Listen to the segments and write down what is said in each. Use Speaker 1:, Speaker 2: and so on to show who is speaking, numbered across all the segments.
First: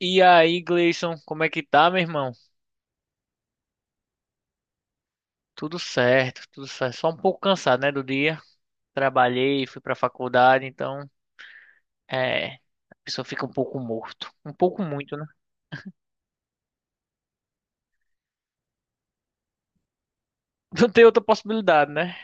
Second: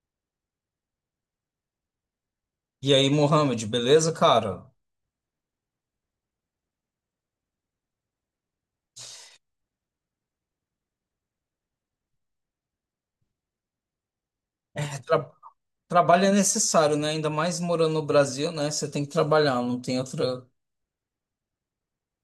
Speaker 1: E aí, Gleison, como é que tá, meu irmão?
Speaker 2: E aí, Mohamed, beleza, cara?
Speaker 1: Tudo certo, tudo certo. Só um pouco cansado, né, do dia. Trabalhei, fui pra faculdade, então, a pessoa fica um pouco morto. Um pouco
Speaker 2: É,
Speaker 1: muito, né?
Speaker 2: tra- Trabalho é necessário, né? Ainda mais morando no Brasil, né? Você tem que trabalhar, não tem outra.
Speaker 1: Não tem outra possibilidade, né?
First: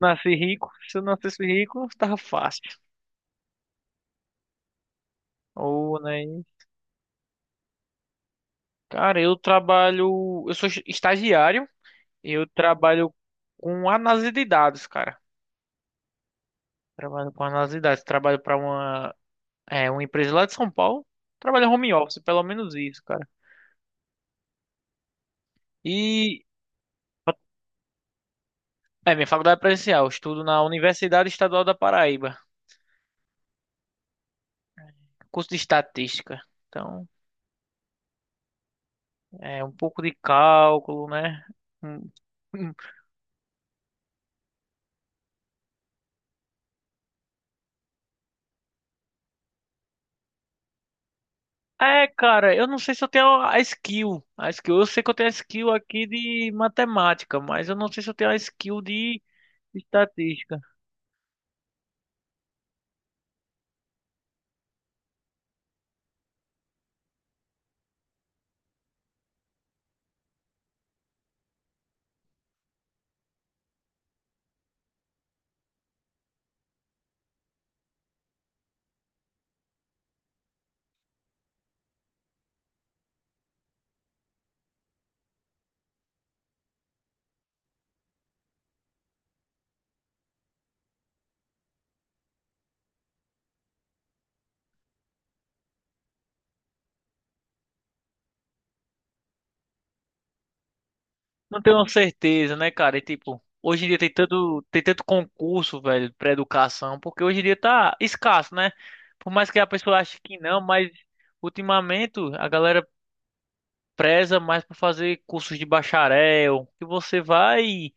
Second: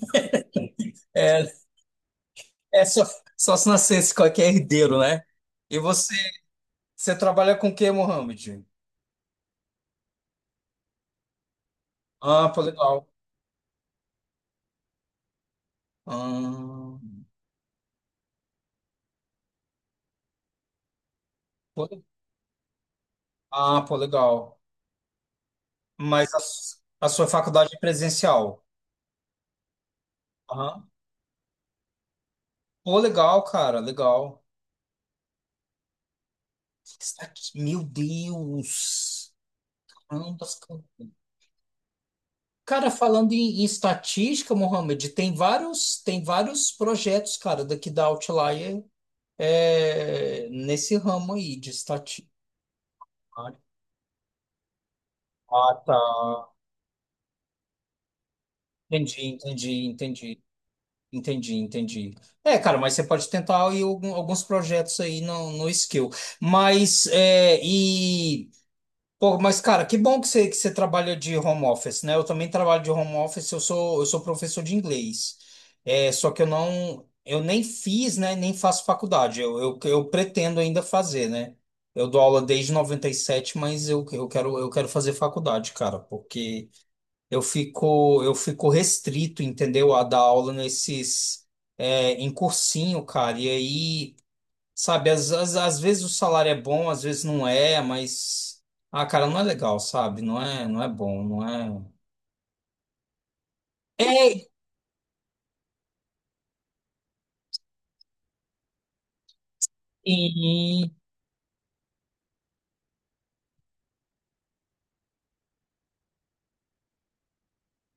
Speaker 1: Nasci rico, se eu nascesse
Speaker 2: É,
Speaker 1: rico, tava fácil.
Speaker 2: é só, Só se nascesse qualquer herdeiro, né? E
Speaker 1: Ou,
Speaker 2: você,
Speaker 1: né?
Speaker 2: você trabalha com o quê, Mohamed?
Speaker 1: Cara, eu trabalho, eu sou estagiário, eu
Speaker 2: Ah, pô, legal.
Speaker 1: trabalho com análise de dados, cara.
Speaker 2: Ah,
Speaker 1: Trabalho com análise de dados, trabalho pra uma empresa lá de São Paulo. Trabalho home
Speaker 2: pô,
Speaker 1: office, pelo menos isso, cara.
Speaker 2: ah, pô, legal. Mas
Speaker 1: E
Speaker 2: a sua faculdade é presencial?
Speaker 1: minha faculdade é presencial, eu estudo na
Speaker 2: Aham.
Speaker 1: Universidade Estadual da Paraíba,
Speaker 2: Pô, legal, cara, legal.
Speaker 1: curso de estatística. Então,
Speaker 2: Está aqui, meu Deus.
Speaker 1: é um pouco de
Speaker 2: Caramba,
Speaker 1: cálculo, né? Hum, hum.
Speaker 2: cara, falando em estatística, Mohamed, tem tem vários projetos, cara, daqui da Outlier, nesse ramo aí de
Speaker 1: É,
Speaker 2: estatística.
Speaker 1: cara, eu não sei se eu tenho a skill. A skill, eu sei que eu tenho a skill
Speaker 2: Ah, tá.
Speaker 1: aqui de matemática, mas eu não sei se eu tenho a skill de
Speaker 2: Entendi, entendi, entendi,
Speaker 1: estatística.
Speaker 2: entendi. É, cara, mas você pode tentar aí alguns projetos aí no Skill. Mas, é, e. Pô, mas cara, que bom que você trabalha de home office, né? Eu também trabalho de home office, eu sou professor de inglês. É, só que eu nem fiz, né? Nem faço faculdade. Eu pretendo ainda fazer, né? Eu dou aula desde 97, mas eu quero fazer faculdade, cara, porque eu fico restrito, entendeu? A dar aula em cursinho, cara. E aí. Sabe, às vezes o salário é bom, às vezes não é, mas. Ah, cara, não é legal, sabe? Não é bom, não
Speaker 1: Não tenho
Speaker 2: é.
Speaker 1: certeza, né, cara? E, tipo, hoje em dia tem
Speaker 2: É,
Speaker 1: tanto, tem tanto concurso, velho, pra educação, porque hoje em dia tá escasso, né? Por mais que a pessoa ache que não, mas
Speaker 2: e.
Speaker 1: ultimamente a galera preza mais por fazer cursos de bacharel, que você vai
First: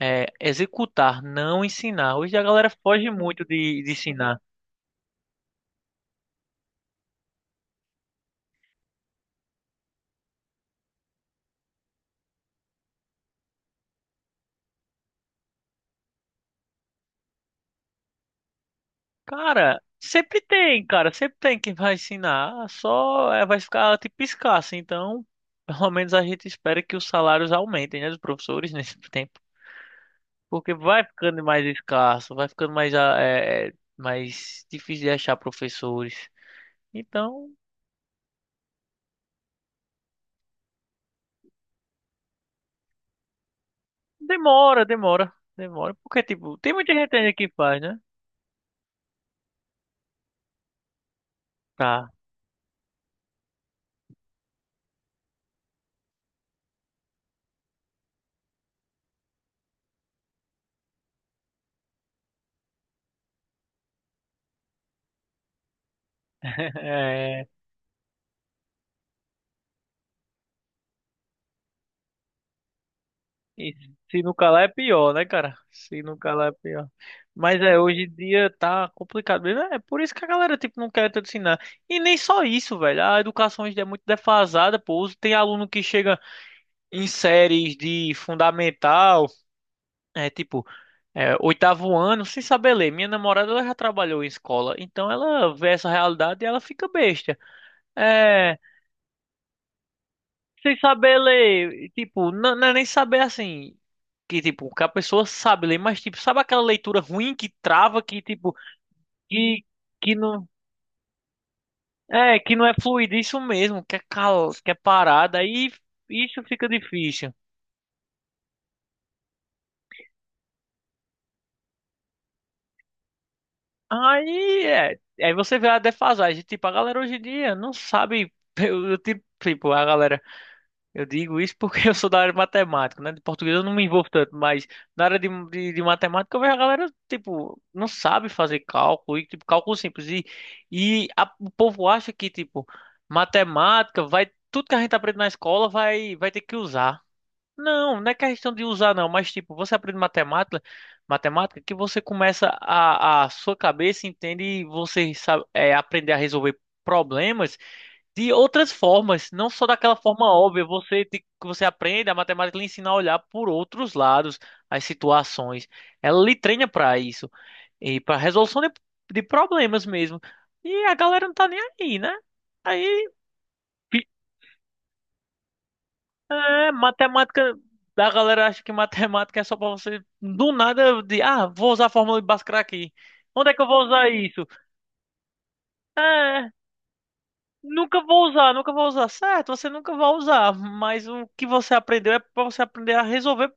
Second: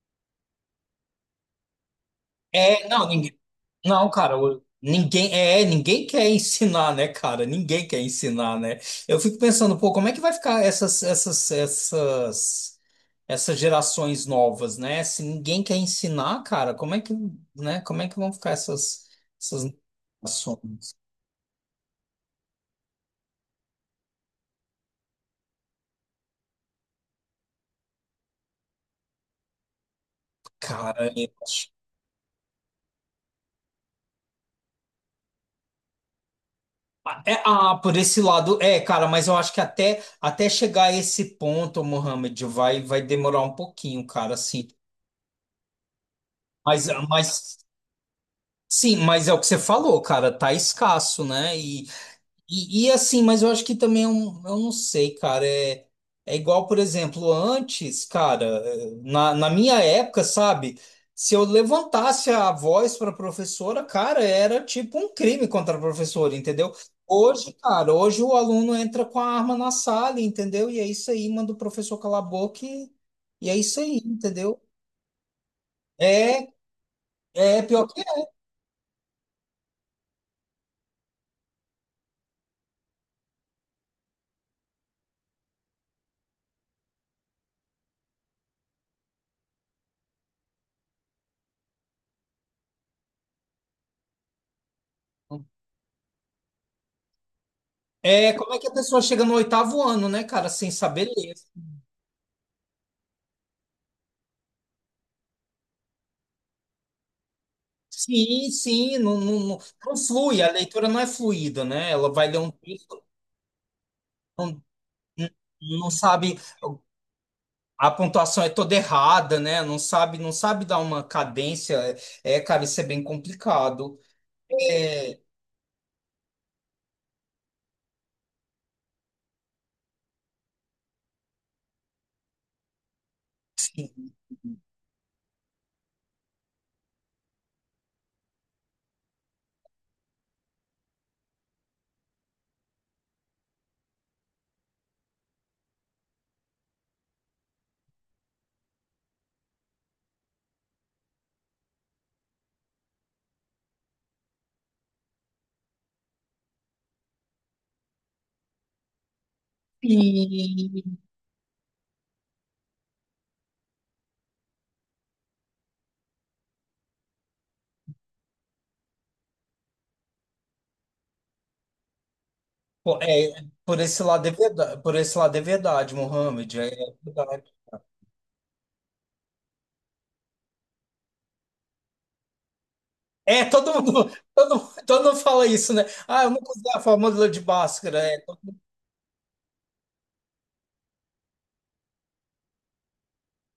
Speaker 1: executar, não ensinar. Hoje a galera
Speaker 2: É, não,
Speaker 1: foge
Speaker 2: ninguém.
Speaker 1: muito de
Speaker 2: Não, cara,
Speaker 1: ensinar.
Speaker 2: ninguém. É, ninguém quer ensinar, né, cara? Ninguém quer ensinar, né? Eu fico pensando, pô, como é que vai ficar essas gerações novas, né? Se ninguém quer ensinar, cara, né? Como é que vão ficar essas gerações?
Speaker 1: Cara, sempre tem quem vai ensinar, só vai ficar tipo escasso, então pelo menos a gente espera que os salários aumentem, né, dos professores nesse tempo, porque vai
Speaker 2: Cara, eu
Speaker 1: ficando mais
Speaker 2: acho.
Speaker 1: escasso, vai ficando mais, ah, mais difícil de achar professores,
Speaker 2: É,
Speaker 1: então
Speaker 2: ah, por esse lado, é, cara, mas eu acho que até chegar a esse ponto, Mohamed, vai demorar um pouquinho, cara, assim.
Speaker 1: demora, demora, demora, porque tipo, tem
Speaker 2: Mas,
Speaker 1: muita gente ainda que
Speaker 2: mas
Speaker 1: faz, né?
Speaker 2: sim, mas é o que você falou, cara, tá escasso, né? E,
Speaker 1: Tá.
Speaker 2: e assim, mas eu acho que também eu não sei, cara. É, é igual, por exemplo, antes, cara, na minha época, sabe? Se eu levantasse a voz para professora, cara, era tipo um crime contra a professora, entendeu?
Speaker 1: É.
Speaker 2: Hoje, cara, hoje o aluno entra com a arma na sala, entendeu? E é isso aí, manda o professor calar a boca e é
Speaker 1: E
Speaker 2: isso aí,
Speaker 1: se não
Speaker 2: entendeu?
Speaker 1: calar é pior, né, cara? Se não calar
Speaker 2: É,
Speaker 1: é pior. Mas
Speaker 2: é pior
Speaker 1: hoje
Speaker 2: que
Speaker 1: em dia tá complicado mesmo. É por isso que a galera, tipo, não quer te ensinar. E nem só isso, velho. A educação hoje em dia é muito defasada, pô. Tem aluno que chega em séries de fundamental, tipo, oitavo ano, sem saber ler. Minha namorada, ela já trabalhou em escola. Então ela vê essa realidade e ela fica besta.
Speaker 2: é. Como
Speaker 1: É.
Speaker 2: é que a pessoa chega no oitavo ano, né, cara, sem
Speaker 1: Sem
Speaker 2: saber
Speaker 1: saber
Speaker 2: ler?
Speaker 1: ler, tipo, não, não é nem saber assim, que tipo, que a pessoa sabe ler, mas tipo, sabe aquela leitura ruim que trava, que
Speaker 2: Sim,
Speaker 1: tipo,
Speaker 2: sim, não, não, não,
Speaker 1: que,
Speaker 2: não
Speaker 1: que
Speaker 2: flui,
Speaker 1: não,
Speaker 2: a leitura não é fluida, né? Ela vai
Speaker 1: é,
Speaker 2: ler um
Speaker 1: que não é
Speaker 2: texto,
Speaker 1: fluido isso mesmo, que é cal,
Speaker 2: não,
Speaker 1: que é parada, aí
Speaker 2: não sabe,
Speaker 1: isso fica difícil.
Speaker 2: a pontuação é toda errada, né? Não sabe, não sabe dar uma cadência. É, cara, isso é bem complicado.
Speaker 1: Aí,
Speaker 2: É,
Speaker 1: aí você vê a defasagem, tipo, a galera hoje em dia não sabe, tipo, a galera. Eu digo isso porque eu sou da área de matemática, né? De português eu não me envolvo
Speaker 2: sim,
Speaker 1: tanto, mas na área de matemática eu vejo a galera, tipo, não sabe fazer cálculo, e, tipo, cálculo simples. O povo acha que, tipo, matemática vai, tudo que a gente aprende na escola vai, ter que usar. Não, não é questão de usar, não, mas, tipo, você aprende matemática, matemática que você começa a sua cabeça entende e você sabe, aprender a resolver problemas de outras formas, não só daquela forma óbvia.
Speaker 2: sim.
Speaker 1: Que você aprende, a matemática lhe ensina a olhar por outros lados, as situações. Ela lhe treina para isso e para resolução de problemas mesmo. E a galera não tá nem aí, né?
Speaker 2: Pô,
Speaker 1: Aí,
Speaker 2: é, por esse
Speaker 1: fi-
Speaker 2: lado é verdade, por esse lado é verdade, Mohamed, é verdade.
Speaker 1: matemática, da galera acha que matemática é só para você do nada de, ah, vou usar a fórmula de Bhaskara aqui.
Speaker 2: É,
Speaker 1: Onde é que eu
Speaker 2: todo
Speaker 1: vou usar
Speaker 2: mundo,
Speaker 1: isso?
Speaker 2: todo, todo mundo fala isso, né? Ah, eu não
Speaker 1: É,
Speaker 2: usei a fórmula de Bhaskara,
Speaker 1: nunca vou usar, nunca vou usar. Certo, você nunca vai usar, mas o que você aprendeu é para você aprender a resolver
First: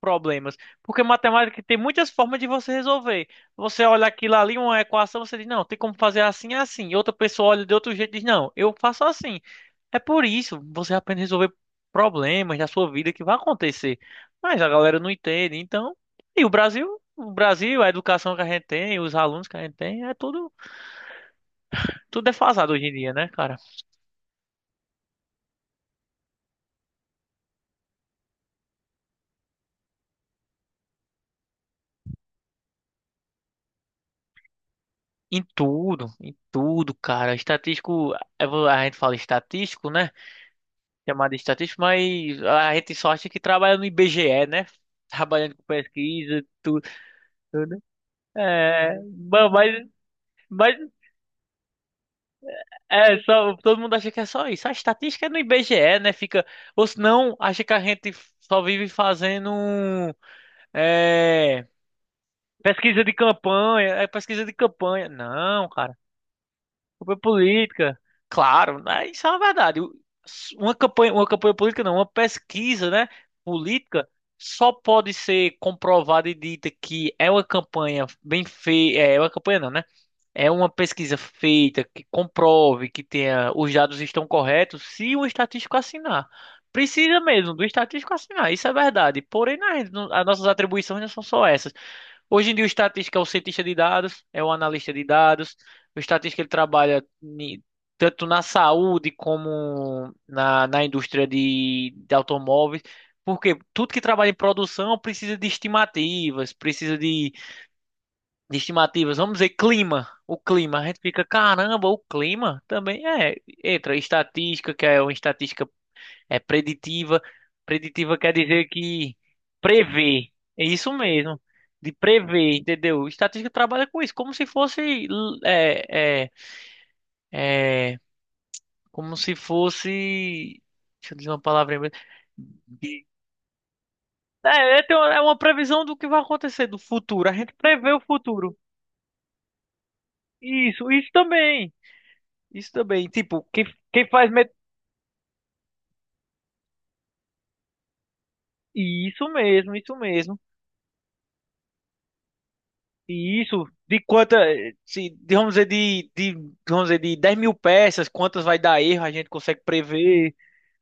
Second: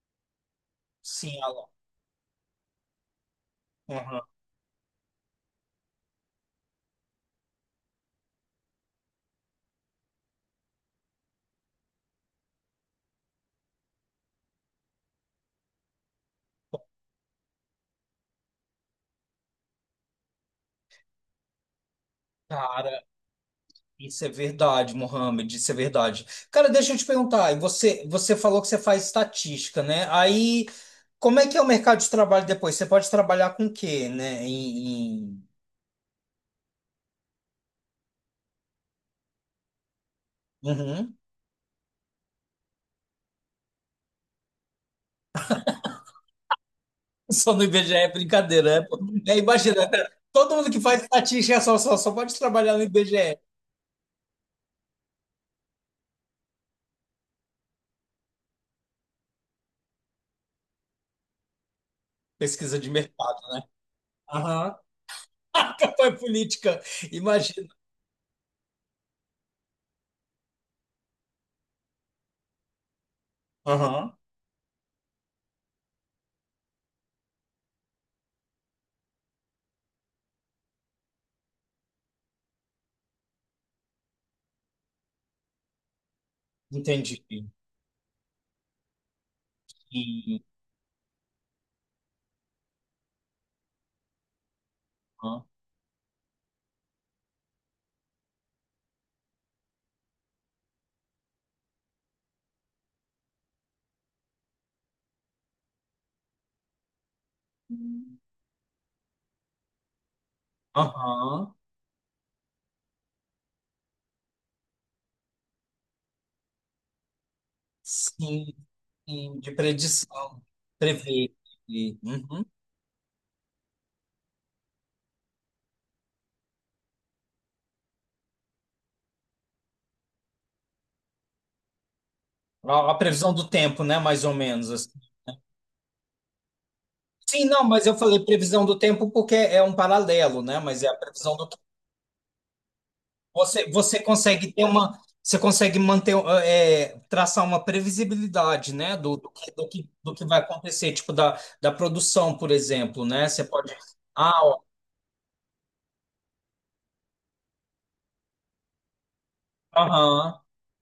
Speaker 1: problemas. Porque
Speaker 2: sim,
Speaker 1: matemática
Speaker 2: Alan.
Speaker 1: tem muitas formas de você resolver. Você olha
Speaker 2: Uhum.
Speaker 1: aquilo ali, uma equação, você diz, não, tem como fazer assim, assim. E outra pessoa olha de outro jeito e diz, não, eu faço assim. É por isso, você aprende a resolver problemas da sua vida que vai acontecer. Mas a galera não entende, então... E o Brasil, a educação que a gente tem, os alunos que a gente tem, é tudo, tudo defasado hoje em
Speaker 2: Cara,
Speaker 1: dia, né, cara?
Speaker 2: isso é verdade, Mohamed, isso é verdade. Cara, deixa eu te perguntar, você falou que você faz estatística, né? Aí, como é que é o mercado de trabalho depois? Você pode trabalhar com o quê, né? Em, em-
Speaker 1: Em tudo, cara. Estatístico, é a gente fala estatístico, né?
Speaker 2: Uhum.
Speaker 1: Chamada estatística, mas a gente só acha que trabalha no IBGE, né? Trabalhando com pesquisa, tudo,
Speaker 2: Só no
Speaker 1: tudo.
Speaker 2: IBGE é brincadeira, né? Pô?
Speaker 1: É,
Speaker 2: É, imagina, cara, todo mundo
Speaker 1: mas
Speaker 2: que faz estatística é só pode trabalhar no
Speaker 1: é
Speaker 2: IBGE.
Speaker 1: só, todo mundo acha que é só isso. A estatística é no IBGE, né? Fica, ou senão acha que a gente só vive fazendo é,
Speaker 2: Pesquisa de
Speaker 1: pesquisa de
Speaker 2: mercado.
Speaker 1: campanha, é pesquisa de
Speaker 2: Aham.
Speaker 1: campanha. Não.
Speaker 2: Campanha política,
Speaker 1: Campanha
Speaker 2: imagina.
Speaker 1: política, claro, né? Isso é uma verdade. Uma campanha política não, uma pesquisa, né, política
Speaker 2: Aham.
Speaker 1: só pode ser comprovada e dita que é uma campanha bem feita, é uma campanha não, né? É uma pesquisa feita que comprove que tenha os dados estão corretos se o estatístico assinar. Precisa
Speaker 2: Entendi.
Speaker 1: mesmo do estatístico assinar, isso é verdade. Porém, as
Speaker 2: Sim.
Speaker 1: nossas atribuições não são só essas. Hoje em dia o estatístico é o cientista de dados, é o analista de
Speaker 2: Aham.
Speaker 1: dados. O estatístico ele trabalha tanto na saúde como na indústria de automóveis. Porque tudo que trabalha em produção precisa de estimativas, precisa de estimativas. Vamos dizer, clima. O clima. A gente fica,
Speaker 2: Aham.
Speaker 1: caramba, o clima também é. Entra estatística, que é uma estatística preditiva. Preditiva quer
Speaker 2: Sim.
Speaker 1: dizer que
Speaker 2: Sim, de
Speaker 1: prevê.
Speaker 2: predição,
Speaker 1: É isso
Speaker 2: prever.
Speaker 1: mesmo. De
Speaker 2: E, uhum.
Speaker 1: prever, entendeu? Estatística trabalha com isso, como se fosse. É, é, é, como se fosse. Deixa eu dizer uma palavra em inglês.
Speaker 2: A
Speaker 1: De-
Speaker 2: previsão do tempo, né? Mais ou menos.
Speaker 1: É, é
Speaker 2: Assim.
Speaker 1: ter uma é uma previsão do que vai acontecer do futuro. A
Speaker 2: Sim,
Speaker 1: gente
Speaker 2: não, mas
Speaker 1: prevê
Speaker 2: eu
Speaker 1: o
Speaker 2: falei
Speaker 1: futuro.
Speaker 2: previsão do tempo porque é um paralelo, né? Mas é
Speaker 1: Isso,
Speaker 2: a
Speaker 1: isso
Speaker 2: previsão do tempo.
Speaker 1: também. Isso também. Tipo, quem,
Speaker 2: Você
Speaker 1: quem faz.
Speaker 2: consegue ter uma. Você consegue manter, é, traçar uma previsibilidade, né?
Speaker 1: Isso mesmo, isso
Speaker 2: Do que
Speaker 1: mesmo.
Speaker 2: vai acontecer, tipo, da produção, por exemplo, né?
Speaker 1: E
Speaker 2: Você
Speaker 1: isso,
Speaker 2: pode.
Speaker 1: de quanta,
Speaker 2: Ah, ó,
Speaker 1: se, de- vamos dizer, de 10.000 peças, quantas vai dar erro, a gente consegue
Speaker 2: aham.
Speaker 1: prever.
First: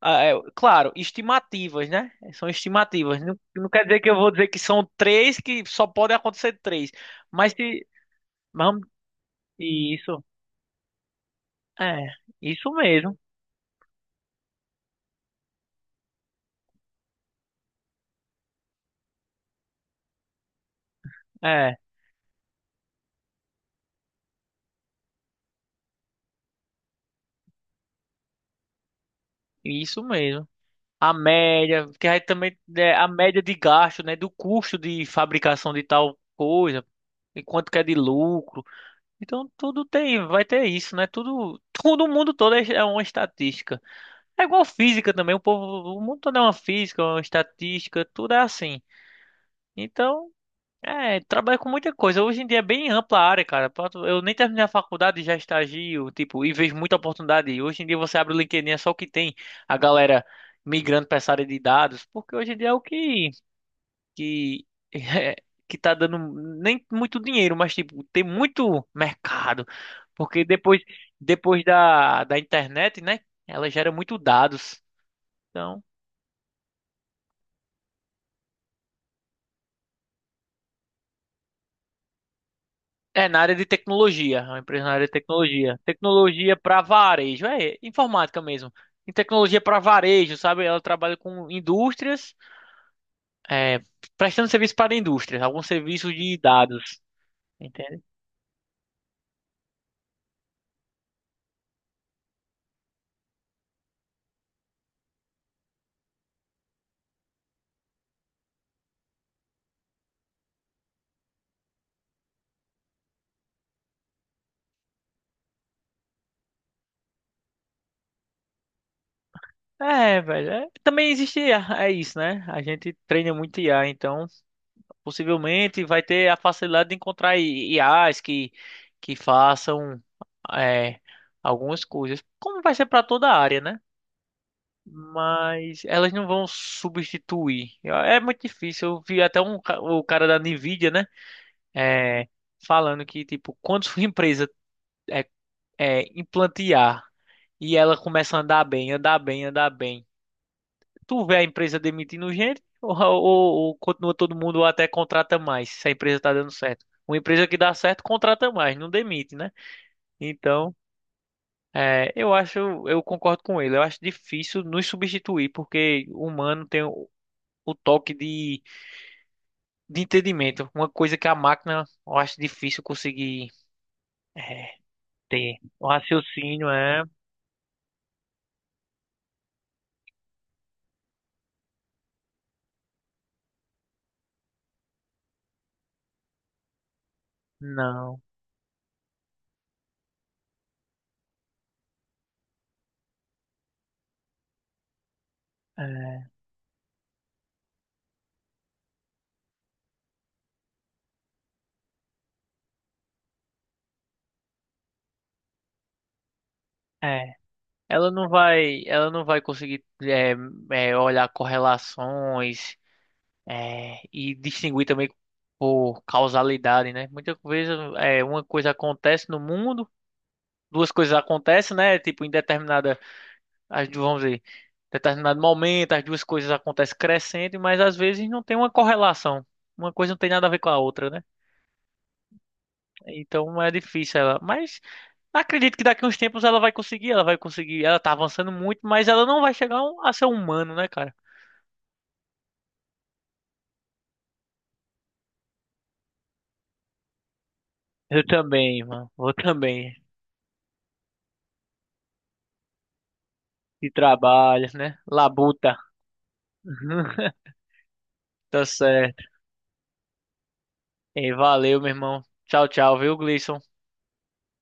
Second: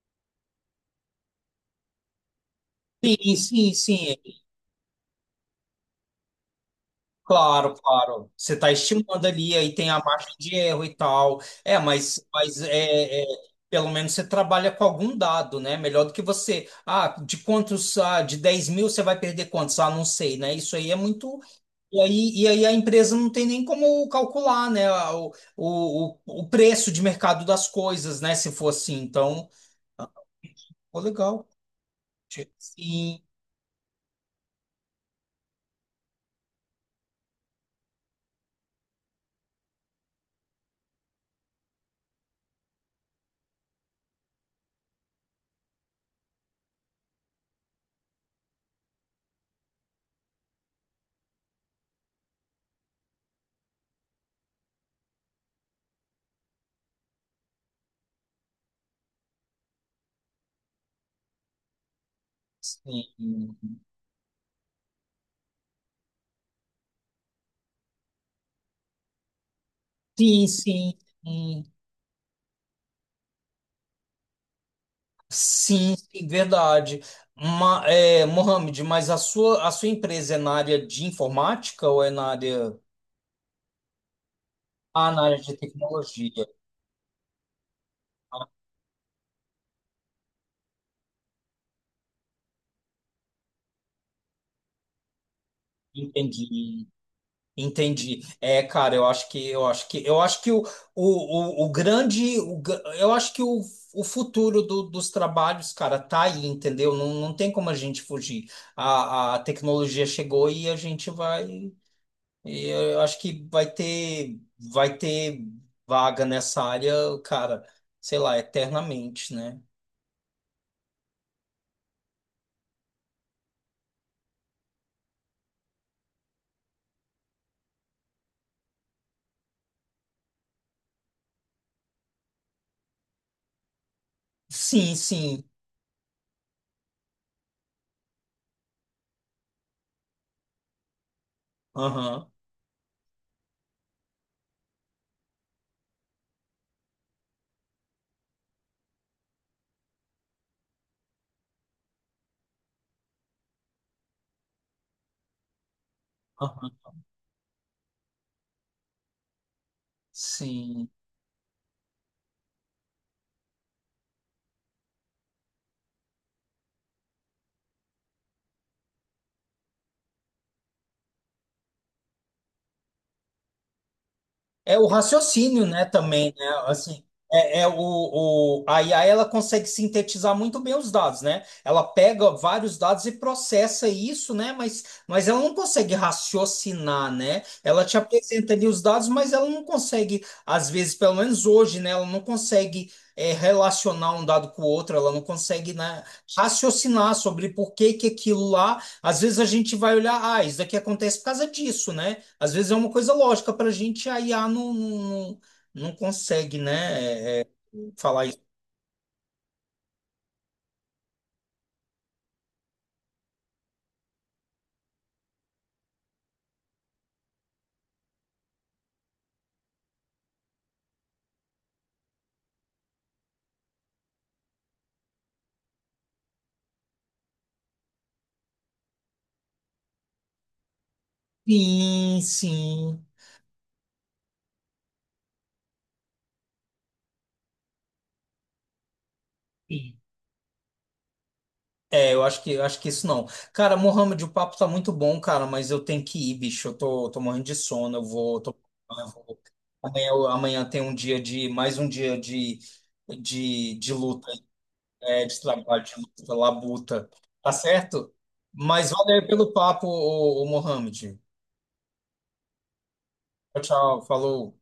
Speaker 1: Ah, claro, estimativas, né? São estimativas. Não, não quer dizer que eu
Speaker 2: Sim.
Speaker 1: vou dizer que são três, que só podem acontecer três. Mas
Speaker 2: Claro,
Speaker 1: se.
Speaker 2: claro. Você
Speaker 1: Mas
Speaker 2: está
Speaker 1: vamos,
Speaker 2: estimando ali, aí tem a
Speaker 1: isso,
Speaker 2: margem de erro e tal.
Speaker 1: é, isso mesmo.
Speaker 2: É, pelo menos você trabalha com algum dado, né? Melhor do que você. Ah, de quantos, ah, de 10 mil você vai perder quantos? Ah, não sei, né? Isso aí é muito.
Speaker 1: É,
Speaker 2: E aí a empresa não tem nem como calcular, né? O preço de mercado das coisas, né? Se for assim. Então,
Speaker 1: isso
Speaker 2: ah,
Speaker 1: mesmo.
Speaker 2: pô,
Speaker 1: A
Speaker 2: legal.
Speaker 1: média, que aí também a
Speaker 2: Sim,
Speaker 1: média de gasto, né? Do custo de fabricação de tal coisa, e quanto que é de lucro. Então tudo tem, vai ter isso, né? Tudo, todo o mundo todo é uma estatística. É igual física também, o povo, o mundo todo é uma física, uma estatística, tudo é assim. Então, trabalha com muita coisa. Hoje em dia é bem ampla a área, cara. Eu nem terminei a faculdade e já estagio, tipo, e vejo muita oportunidade. Hoje em dia você abre o LinkedIn, é só o que tem a galera migrando para essa área de dados, porque hoje em dia é o que
Speaker 2: sim.
Speaker 1: que que tá dando nem muito dinheiro, mas tipo, tem muito mercado, porque
Speaker 2: Sim, sim.
Speaker 1: depois
Speaker 2: Sim.
Speaker 1: da internet, né, ela gera muito dados. Então,
Speaker 2: Sim, sim, verdade. Mohamed, mas a sua empresa é na área de informática ou é
Speaker 1: é na área de tecnologia, é uma empresa na área
Speaker 2: ah,
Speaker 1: de
Speaker 2: na área de
Speaker 1: tecnologia.
Speaker 2: tecnologia?
Speaker 1: Tecnologia para varejo, é informática
Speaker 2: Ah,
Speaker 1: mesmo. Em tecnologia para varejo, sabe? Ela trabalha com indústrias, é, prestando serviço para indústrias, alguns serviços de
Speaker 2: entendi,
Speaker 1: dados. Entende?
Speaker 2: entendi. É, cara, eu acho que o grande, eu acho que o futuro dos trabalhos, cara, tá aí, entendeu? Não tem como a gente fugir. A tecnologia chegou e a gente vai. E eu acho que vai ter vaga nessa área, cara, sei lá, eternamente, né?
Speaker 1: É, velho. Também existe, é isso, né? A gente treina muito IA, então. Possivelmente vai ter a facilidade de encontrar IAs que façam é, algumas coisas, como vai ser para toda a área, né?
Speaker 2: Sim, sim.
Speaker 1: Mas elas não vão substituir. É muito difícil. Eu vi até um, o cara da Nvidia, né? É,
Speaker 2: Aham,
Speaker 1: falando que, tipo, quando sua empresa é, implantear e ela começa a andar bem, andar bem, andar bem. Tu vê a empresa demitindo gente ou continua todo mundo ou até contrata mais, se a empresa tá dando
Speaker 2: aham.
Speaker 1: certo. Uma empresa que dá certo contrata mais, não demite, né? Então,
Speaker 2: Sim.
Speaker 1: eu acho, eu concordo com ele. Eu acho difícil nos substituir, porque o humano tem o toque de entendimento. Uma coisa que a máquina, eu acho difícil conseguir. É,
Speaker 2: É o raciocínio, né,
Speaker 1: o
Speaker 2: também, né?
Speaker 1: raciocínio é.
Speaker 2: Assim, é, é o, a IA ela consegue sintetizar muito bem os dados, né? Ela pega vários dados e processa isso, né? Mas ela não consegue raciocinar, né? Ela te
Speaker 1: Não.
Speaker 2: apresenta ali os dados, mas ela não consegue, às vezes, pelo menos hoje, né? Ela não consegue é, relacionar um dado com o outro, ela não consegue, né,
Speaker 1: É.
Speaker 2: raciocinar sobre por que que aquilo lá às vezes a gente vai olhar, ah, isso daqui acontece por causa disso, né? Às vezes é uma coisa lógica para a gente, a IA não não consegue,
Speaker 1: É.
Speaker 2: né, é, é, falar isso.
Speaker 1: Ela não vai conseguir olhar correlações. É, e distinguir também por causalidade, né? Muitas vezes uma coisa acontece no mundo, duas coisas acontecem, né? Tipo, em determinada, vamos dizer, determinado momento, as duas coisas acontecem crescendo, mas às vezes não tem uma correlação. Uma coisa não tem nada a ver com a outra, né?
Speaker 2: Sim, sim.
Speaker 1: Então é difícil ela. Mas acredito que daqui a uns tempos ela vai conseguir, ela vai conseguir. Ela tá avançando muito, mas ela não vai chegar
Speaker 2: Sim.
Speaker 1: a ser um humano, né, cara?
Speaker 2: É, eu acho que isso não. Cara, Mohamed, o papo tá muito bom, cara, mas eu tenho que ir, bicho. Tô morrendo de sono, eu
Speaker 1: Eu
Speaker 2: vou, tô-
Speaker 1: também,
Speaker 2: eu
Speaker 1: mano. Eu
Speaker 2: vou-
Speaker 1: também.
Speaker 2: amanhã, amanhã tem um dia de, mais um dia
Speaker 1: E
Speaker 2: de luta.
Speaker 1: trabalho, né?
Speaker 2: É, de
Speaker 1: Labuta.
Speaker 2: trabalho, de luta, labuta. Tá certo?
Speaker 1: Tá
Speaker 2: Mas
Speaker 1: certo.
Speaker 2: valeu pelo papo, o, Mohamed.
Speaker 1: E valeu, meu irmão. Tchau, tchau, viu, Gleison?
Speaker 2: Tchau, tchau. Falou.